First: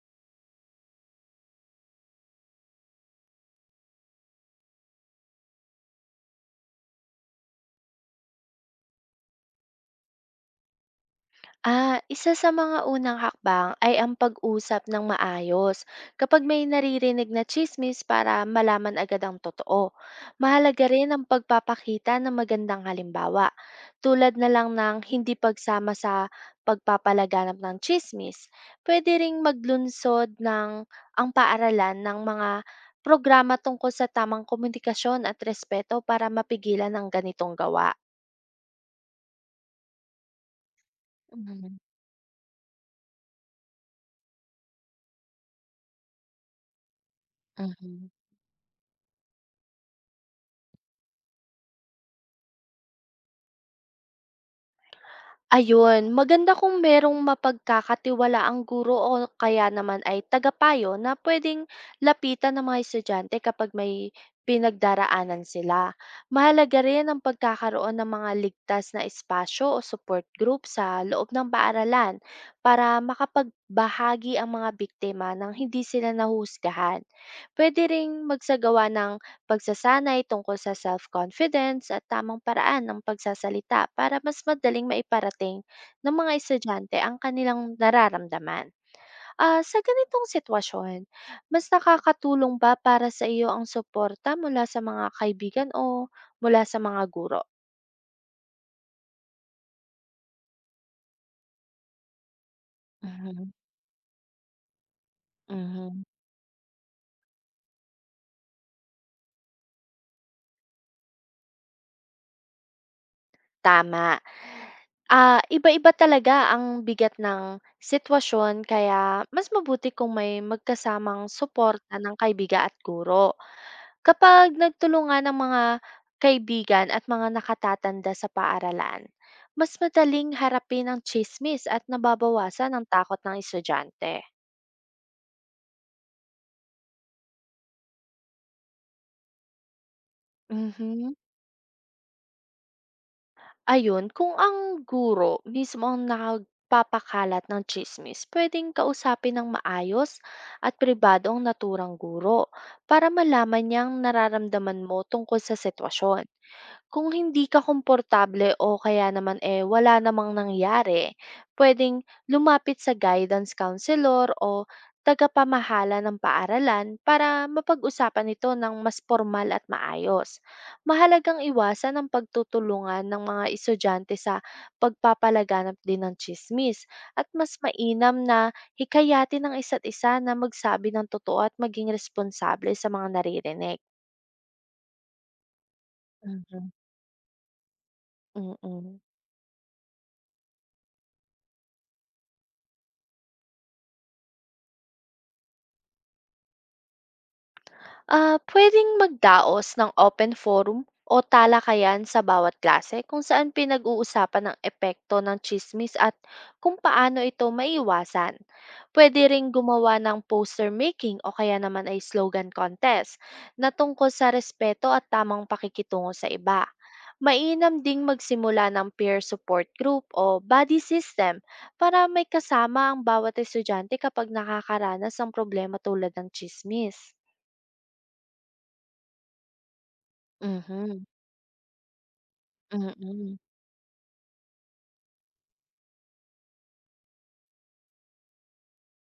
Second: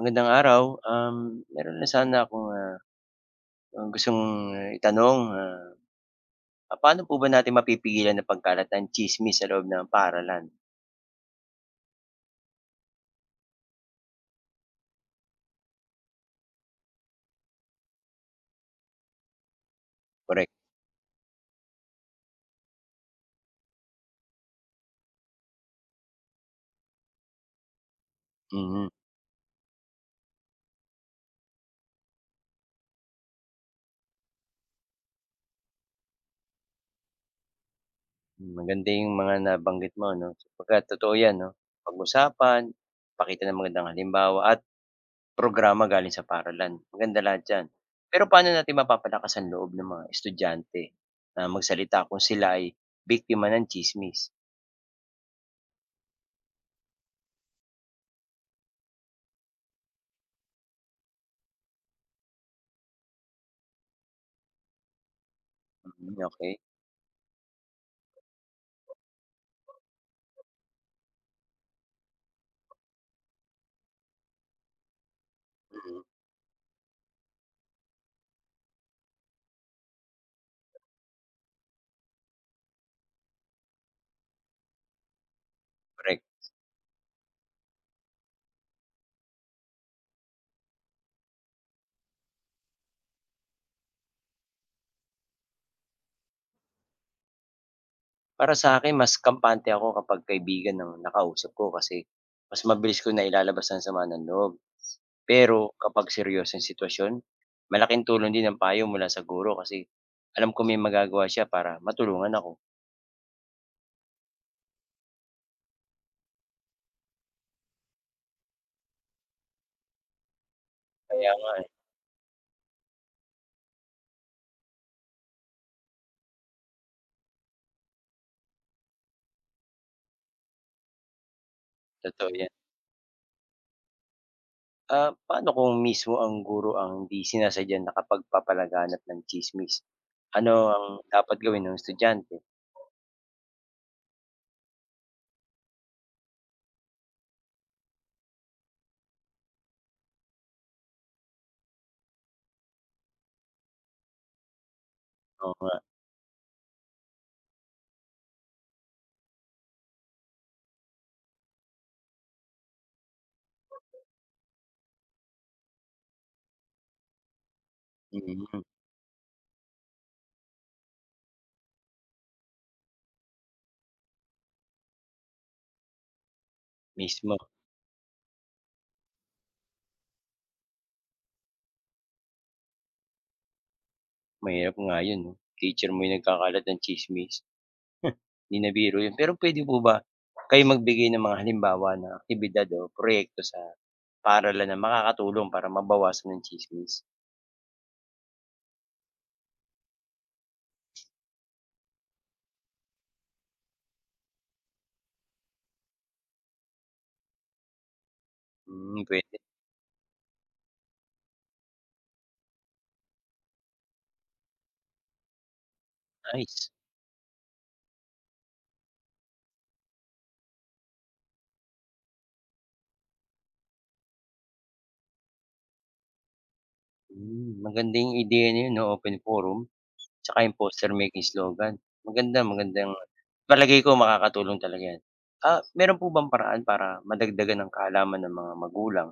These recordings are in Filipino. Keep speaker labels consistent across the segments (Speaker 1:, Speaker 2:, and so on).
Speaker 1: Magandang araw. Meron na sana akong, gustong itanong, papaano po ba natin mapipigilan na pagkalat ng tsismis sa loob ng paaralan?
Speaker 2: Ah, isa sa mga unang hakbang ay ang pag-usap ng maayos. Kapag may naririnig na chismis para malaman agad ang totoo.
Speaker 1: Correct?
Speaker 2: Mahalaga rin ang pagpapakita ng magandang halimbawa. Tulad na lang ng hindi pagsama sa pagpapalaganap ng chismis.
Speaker 1: Mhm.
Speaker 2: Pwede ring maglunsod ang paaralan ng mga programa tungkol sa tamang komunikasyon at respeto para mapigilan ang ganitong gawa.
Speaker 1: Maganda yung mga nabanggit mo 'no, sapagkat totoo 'yan 'no.
Speaker 2: Mhm.
Speaker 1: Pag-usapan, pakita ng magandang halimbawa at programa galing sa paaralan, maganda lahat 'yan.
Speaker 2: Mhm.
Speaker 1: Pero paano natin mapapalakas ang loob ng mga estudyante na magsalita kung sila ay biktima ng tsismis?
Speaker 2: Ayun, maganda kung merong mapagkakatiwalaang guro o kaya naman ay tagapayo na pwedeng lapitan ng mga estudyante kapag may pinagdaraanan sila.
Speaker 1: Mm, okey.
Speaker 2: Mahalaga rin ang pagkakaroon ng mga ligtas na espasyo o support group sa loob ng paaralan para makapagbahagi ang mga biktima nang hindi
Speaker 1: Mm,
Speaker 2: sila nahusgahan. Pwede ring magsagawa ng pagsasanay tungkol sa self-confidence at tamang paraan ng pagsasalita para mas madaling maiparating ng
Speaker 1: korek.
Speaker 2: mga estudyante ang kanilang nararamdaman. Ah, sa ganitong sitwasyon, mas nakakatulong ba para sa iyo ang suporta mula sa mga kaibigan o mula sa mga guro?
Speaker 1: Para sa akin mas kampante ako kapag kaibigan ng nakausap ko kasi mas mabilis ko
Speaker 2: Mhm,
Speaker 1: nailalabas ang sama ng loob. Pero
Speaker 2: mhm.
Speaker 1: kapag seryosong sitwasyon, malaking tulong din ang payo mula sa guro kasi alam kong may magagawa siya para matulungan ako.
Speaker 2: Tama. Ah, iba-iba talaga ang bigat ng sitwasyon kaya mas mabuti kung may magkasamang
Speaker 1: Kaya nga eh,
Speaker 2: suporta ng kaibigan at guro. Kapag nagtulungan ng mga kaibigan at mga nakatatanda sa paaralan, mas madaling harapin ang chismis at
Speaker 1: totoo 'yan.
Speaker 2: nababawasan ang takot ng estudyante.
Speaker 1: Ah, paano kung mismo ang guro ang hindi sinasadya nakapagpapalaganap ng tsismis? Ano ang
Speaker 2: Mhm.
Speaker 1: dapat gawin ng estudyante?
Speaker 2: Ayun, kung ang guro mismo ang nagpapakalat ng chismis, pwedeng kausapin ng maayos at pribado ang naturang guro para malaman niyang nararamdaman mo tungkol
Speaker 1: Oo
Speaker 2: sa
Speaker 1: nga,
Speaker 2: sitwasyon. Kung hindi ka komportable o kaya naman eh wala namang nangyari, pwedeng lumapit sa guidance counselor o tagapamahala ng paaralan para mapag-usapan ito
Speaker 1: mm,
Speaker 2: ng mas formal at maayos. Mahalagang iwasan ang pagtutulungan ng mga estudyante sa pagpapalaganap din ng chismis at
Speaker 1: mismo.
Speaker 2: mas mainam na hikayatin ng isa't isa na magsabi ng totoo at maging responsable sa mga naririnig.
Speaker 1: Mahirap nga 'yun 'no, teacher mo yung nagkakalat
Speaker 2: Mhm.
Speaker 1: ng tsismis.
Speaker 2: Mm.
Speaker 1: Hindi na biro
Speaker 2: Mm.
Speaker 1: yun. Pero pwede po ba kayo magbigay ng mga halimbawa na aktibidad o proyekto sa paaralan na makakatulong para mabawasan ng chismis.
Speaker 2: Ah, puwedeng magdaos ng open forum o talakayan sa bawat klase kung saan pinag-uusapan ang epekto ng chismis at kung paano ito maiwasan.
Speaker 1: Hmm,
Speaker 2: Pwede
Speaker 1: pwede.
Speaker 2: ring gumawa ng poster making o kaya naman ay slogan contest na tungkol sa respeto at tamang pakikitungo sa iba.
Speaker 1: Nice.
Speaker 2: Mainam ding magsimula ng peer support group o buddy system para may kasama ang bawat estudyante kapag nakakaranas ng problema tulad ng chismis.
Speaker 1: Hmm, magandang ideya na yun 'no, open forum, tsaka yung
Speaker 2: Mhm.
Speaker 1: poster-making slogan. Maganda, magandang
Speaker 2: Mm.
Speaker 1: palagay ko makakatulong talaga yan. Ah, meron po bang paraan para madagdagan ng kaalaman ng mga magulang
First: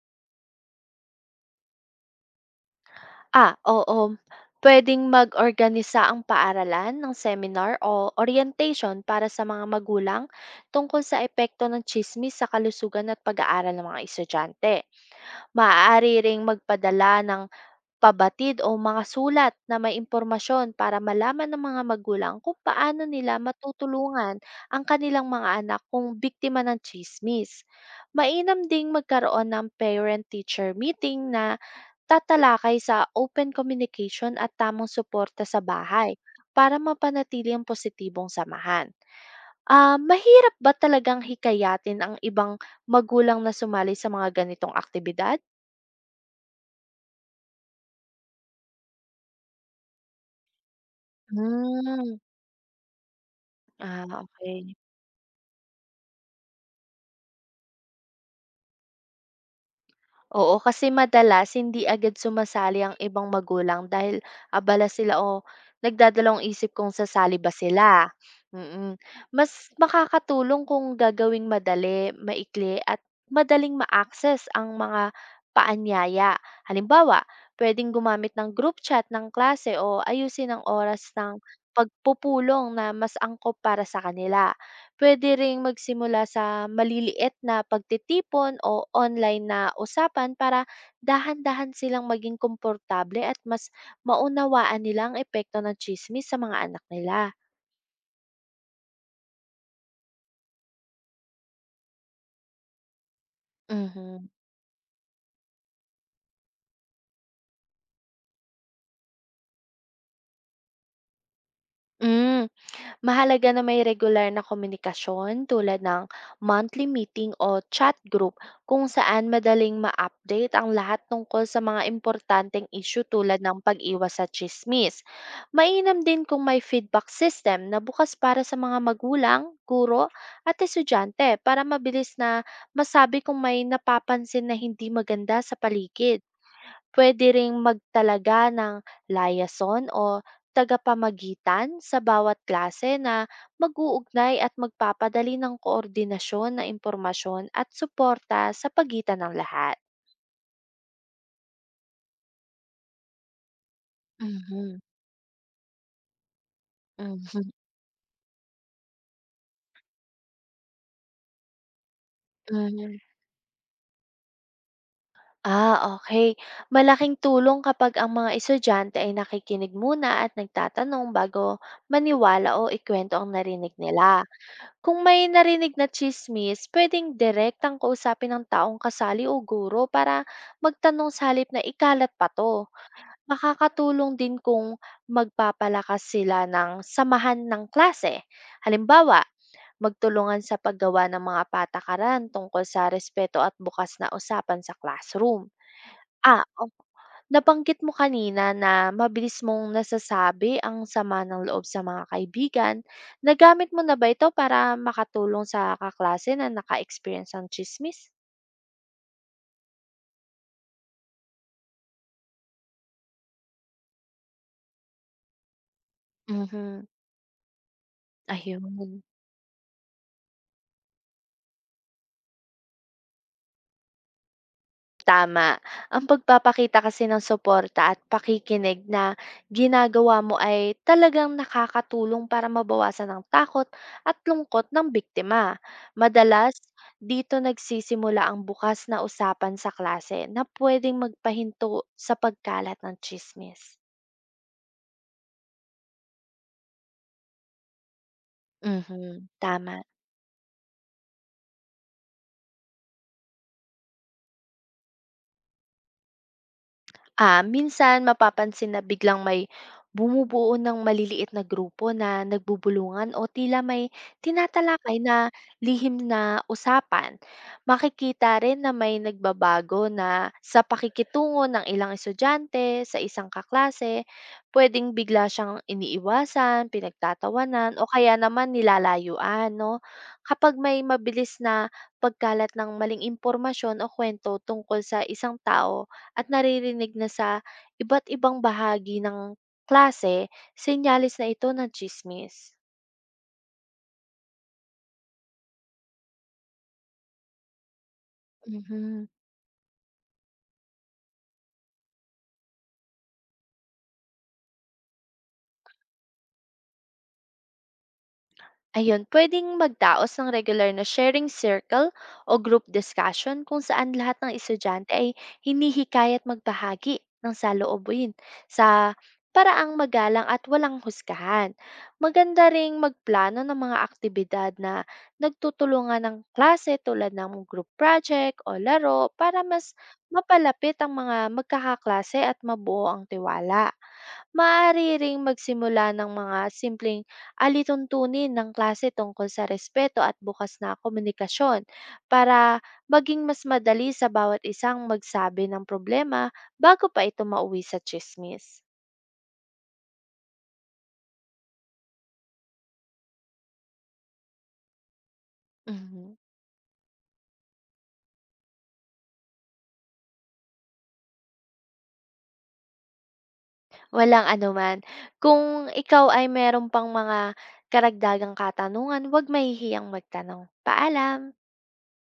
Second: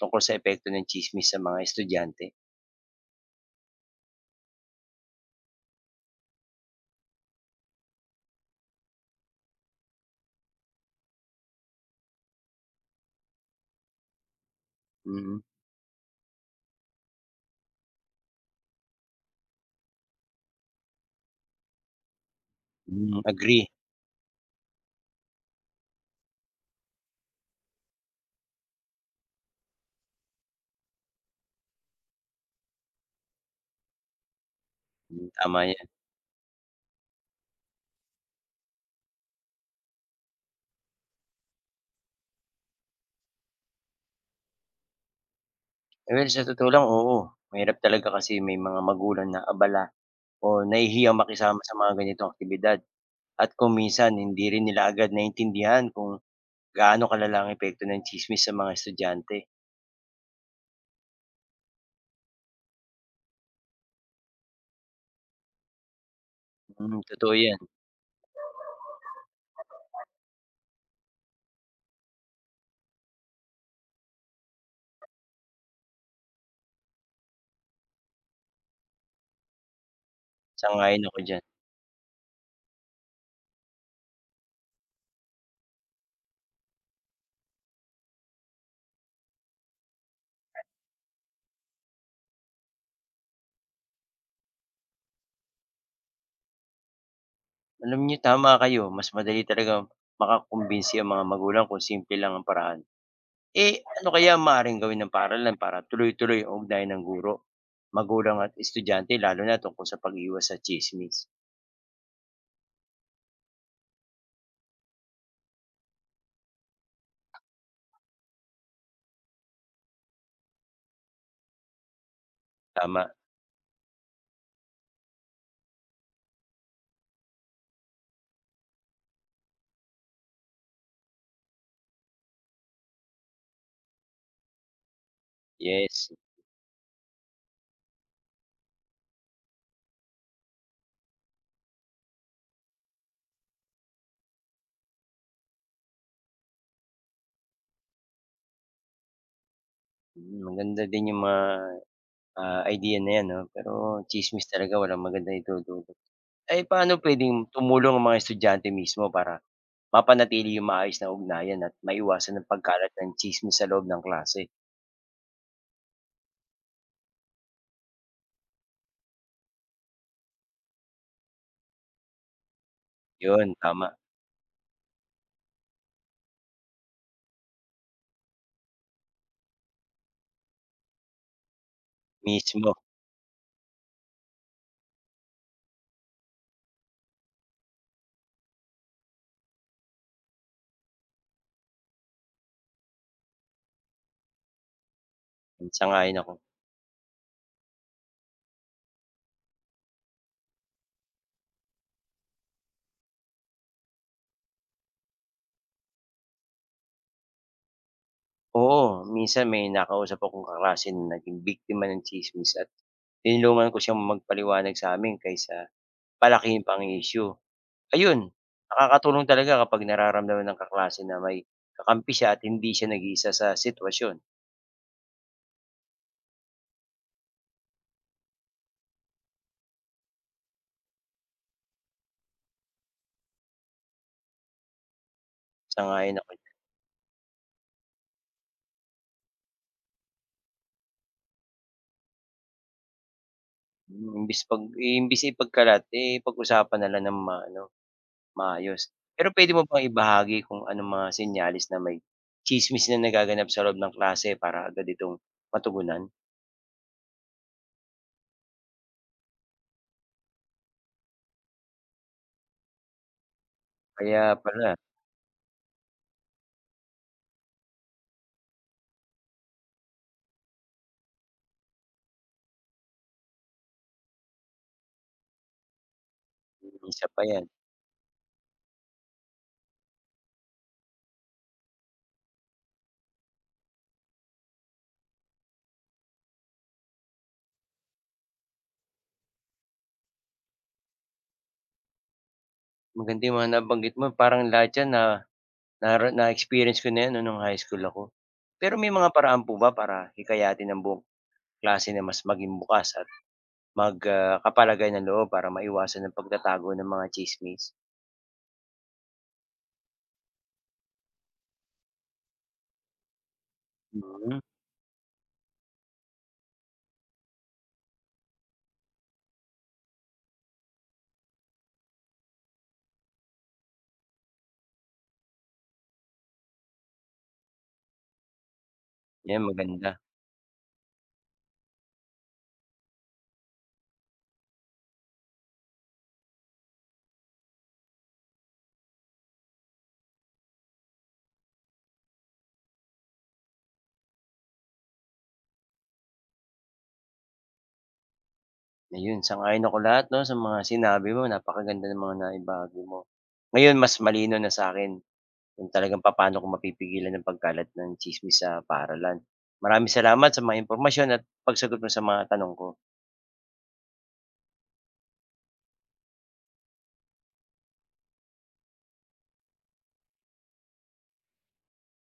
Speaker 1: tungkol sa epekto ng chismis sa mga estudyante?
Speaker 2: Ah, oo. Puwedeng mag-organisa ang paaralan ng seminar o orientation para sa mga magulang tungkol sa epekto ng tsismis sa kalusugan at pag-aaral ng mga estudyante.
Speaker 1: Mm.
Speaker 2: Maaari ring magpadala ng pabatid o mga sulat na may impormasyon para malaman ng mga magulang kung paano
Speaker 1: Hmm,
Speaker 2: nila
Speaker 1: agree.
Speaker 2: matutulungan ang kanilang mga anak kung biktima ng chismis. Mainam ding magkaroon ng parent-teacher meeting na tatalakay sa open communication at tamang
Speaker 1: Hmm,
Speaker 2: suporta sa
Speaker 1: tama.
Speaker 2: bahay para mapanatili ang positibong samahan. Ah, mahirap ba talagang hikayatin ang ibang magulang na sumali sa mga ganitong aktibidad?
Speaker 1: Well, sa totoo lang, oo. Mahirap talaga kasi may mga magulang na abala o nahihiyang makisama sa mga
Speaker 2: Hmm.
Speaker 1: ganitong aktibidad at kung
Speaker 2: Ah,
Speaker 1: minsan hindi rin
Speaker 2: okay.
Speaker 1: nila agad naintindihan kung gaano kalala ang epekto ng chismis sa mga estudyante.
Speaker 2: Oo, kasi madalas hindi agad sumasali ang ibang magulang dahil abala sila o nagdadalawang isip kung
Speaker 1: Mm, totoo
Speaker 2: sasali ba
Speaker 1: 'yan.
Speaker 2: sila. Mm. Mas makakatulong kung gagawing madali, maikli at madaling ma-access ang mga paanyaya. Halimbawa, pwedeng gumamit ng group chat ng klase o ayusin ang
Speaker 1: Sang-ayon
Speaker 2: oras
Speaker 1: ako
Speaker 2: ng
Speaker 1: diyan.
Speaker 2: pagpupulong na mas angkop para sa kanila. Puwede ring magsimula sa maliliit na pagtitipon o online na usapan para dahan-dahan silang maging komportable at mas maunawaan nila ang epekto ng tsismis sa mga anak nila.
Speaker 1: Alam niyo tama kayo, mas madali talaga makakumbinsi ang mga magulang kung simple lang ang paraan. Eh, ano
Speaker 2: Mhm.
Speaker 1: kaya ang maaaring gawin ng paaralan para tuloy-tuloy ang ugnayan ng guro, magulang at estudyante lalo na tungkol sa pag-iwas sa chismis.
Speaker 2: Hmm. Mahalaga na may regular na komunikasyon tulad ng monthly meeting o chat group kung saan madaling ma-update ang lahat tungkol sa mga importanteng issue
Speaker 1: Tama,
Speaker 2: tulad ng pag-iwas sa chismis. Mainam din kung may feedback system na bukas para sa mga magulang, guro at estudyante para mabilis na masabi kung may napapansin na hindi maganda sa
Speaker 1: yes.
Speaker 2: paligid. Puwede ring magtalaga ng liaison o tagapamagitan sa bawat klase na mag-uugnay at magpapadali ng koordinasyon na impormasyon at suporta sa pagitan ng lahat.
Speaker 1: Mm, maganda din yung mga, idea na 'yan 'no, pero chismis talaga
Speaker 2: Mhm,
Speaker 1: walang magandang idudulot. Ay paano puwedeng
Speaker 2: mhm,
Speaker 1: tumulong ang mga estudyante mismo para mapanatili yung maayos na ugnayan at maiwasan ang pagkalat
Speaker 2: hmm.
Speaker 1: ng chismis sa loob ng klase?
Speaker 2: Ah, okay. Malaking tulong kapag ang mga estudyante ay nakikinig muna at nagtatanong bago maniwala o ikwento ang
Speaker 1: 'Yun,
Speaker 2: narinig
Speaker 1: tama,
Speaker 2: nila. Kung may narinig na tsismis, pwedeng direktang kausapin ng taong kasali o guro para magtanong sa halip na ikalat pa 'to.
Speaker 1: mismo,
Speaker 2: Makakatulong din kung magpapalakas sila ng samahan ng klase. Halimbawa, magtulungan sa paggawa ng mga patakaran tungkol sa respeto at bukas na usapan sa classroom.
Speaker 1: sang-ayon ako.
Speaker 2: Ah, opo. Nabanggit mo kanina na mabilis mong nasasabi ang sama ng loob sa mga kaibigan. Nagamit mo na ba ito para makatulong sa kaklase na naka-experience ng tsismis?
Speaker 1: Oo, minsan may nakausap akong kaklase na naging biktima ng chismis at tinulungan ko siyang magpaliwanag sa amin kaysa palaki pa ang
Speaker 2: Mhm,
Speaker 1: issue. Ayun,
Speaker 2: ayun.
Speaker 1: nakakatulong talaga kapag nararamdaman ng kaklase na may kakampi siya at hindi siya nag-iisa sa sitwasyon.
Speaker 2: Tama. Ang pagpapakita kasi ng suporta at pakikinig na ginagawa mo ay talagang nakakatulong para mabawasan ang takot at lungkot ng biktima.
Speaker 1: Sang-ayon ako
Speaker 2: Madalas,
Speaker 1: diyan.
Speaker 2: dito nagsisimula ang bukas na usapan sa klase na pwedeng magpahinto sa pagkalat ng chismis.
Speaker 1: Hmm, imbis ipagkalat, eh, pag-usapan na lang ng maano, maayos.
Speaker 2: Mhm,
Speaker 1: Pero puwede mo
Speaker 2: tama.
Speaker 1: bang ibahagi kung anong mga senyales na may tsismis na nagaganap sa loob ng klase para agad itong matugunan?
Speaker 2: Ah, minsan mapapansin na biglang may bumubuo ng maliliit na grupo na nagbubulungan o tila may
Speaker 1: Kaya pala,
Speaker 2: tinatalakay na lihim na usapan. Makikita rin na may nagbabago na sa pakikitungo ng ilang estudyante sa isang kaklase, pwedeng bigla siyang iniiwasan,
Speaker 1: isa pa 'yan.
Speaker 2: pinagtatawanan, o kaya naman nilalayuan. No? Kapag may mabilis na pagkalat ng maling impormasyon o kwento tungkol sa isang tao, at naririnig na sa iba't ibang bahagi ng klase, senyales na ito ng tsismis.
Speaker 1: Maganda yung mga nabanggit mo, parang lahat 'yan na nara na-experience ko na 'yan, 'no, nung high school ako. Pero may
Speaker 2: Mhm.
Speaker 1: mga paraan po ba para hikayatin ang buong klase na mas maging bukas at mag kapalagay ng loob para maiwasan ang pagtatago ng mga tsismis?
Speaker 2: Ayun, pwedeng magdaos ng regular na sharing circle o group discussion kung saan lahat ng
Speaker 1: Mm,
Speaker 2: estudyante ay hinihikayat magbahagi ng saloobin sa paraang magalang at walang husgahan. Maganda ring magplano ng mga aktibidad na nagtutulungan ng klase tulad ng group project o laro
Speaker 1: 'yan
Speaker 2: para mas
Speaker 1: maganda.
Speaker 2: mapalapit ang mga magkakaklase at mabuo ang tiwala. Maaari ring magsimula ng mga simpleng alituntunin ng klase tungkol sa respeto at bukas na komunikasyon para maging mas madali sa bawat isang magsabi ng problema bago pa ito mauwi sa chismis.
Speaker 1: Ayun, sang-ayon ako lahat, 'no, sa mga sinabi mo, napakaganda ng mga naibahagi mo. Ngayon mas malinaw na sa'kin kung talagang
Speaker 2: Mhm.
Speaker 1: papaano ko mapipigilan ang pagkalat ng tsismis sa paaralan. Maraming salamat sa mga impormasyon at pagsagot mo sa mga tanong ko.
Speaker 2: Walang anuman. Kung ikaw ay meron pang mga karagdagang katanungan, huwag mahihiyang magtanong. Paalam!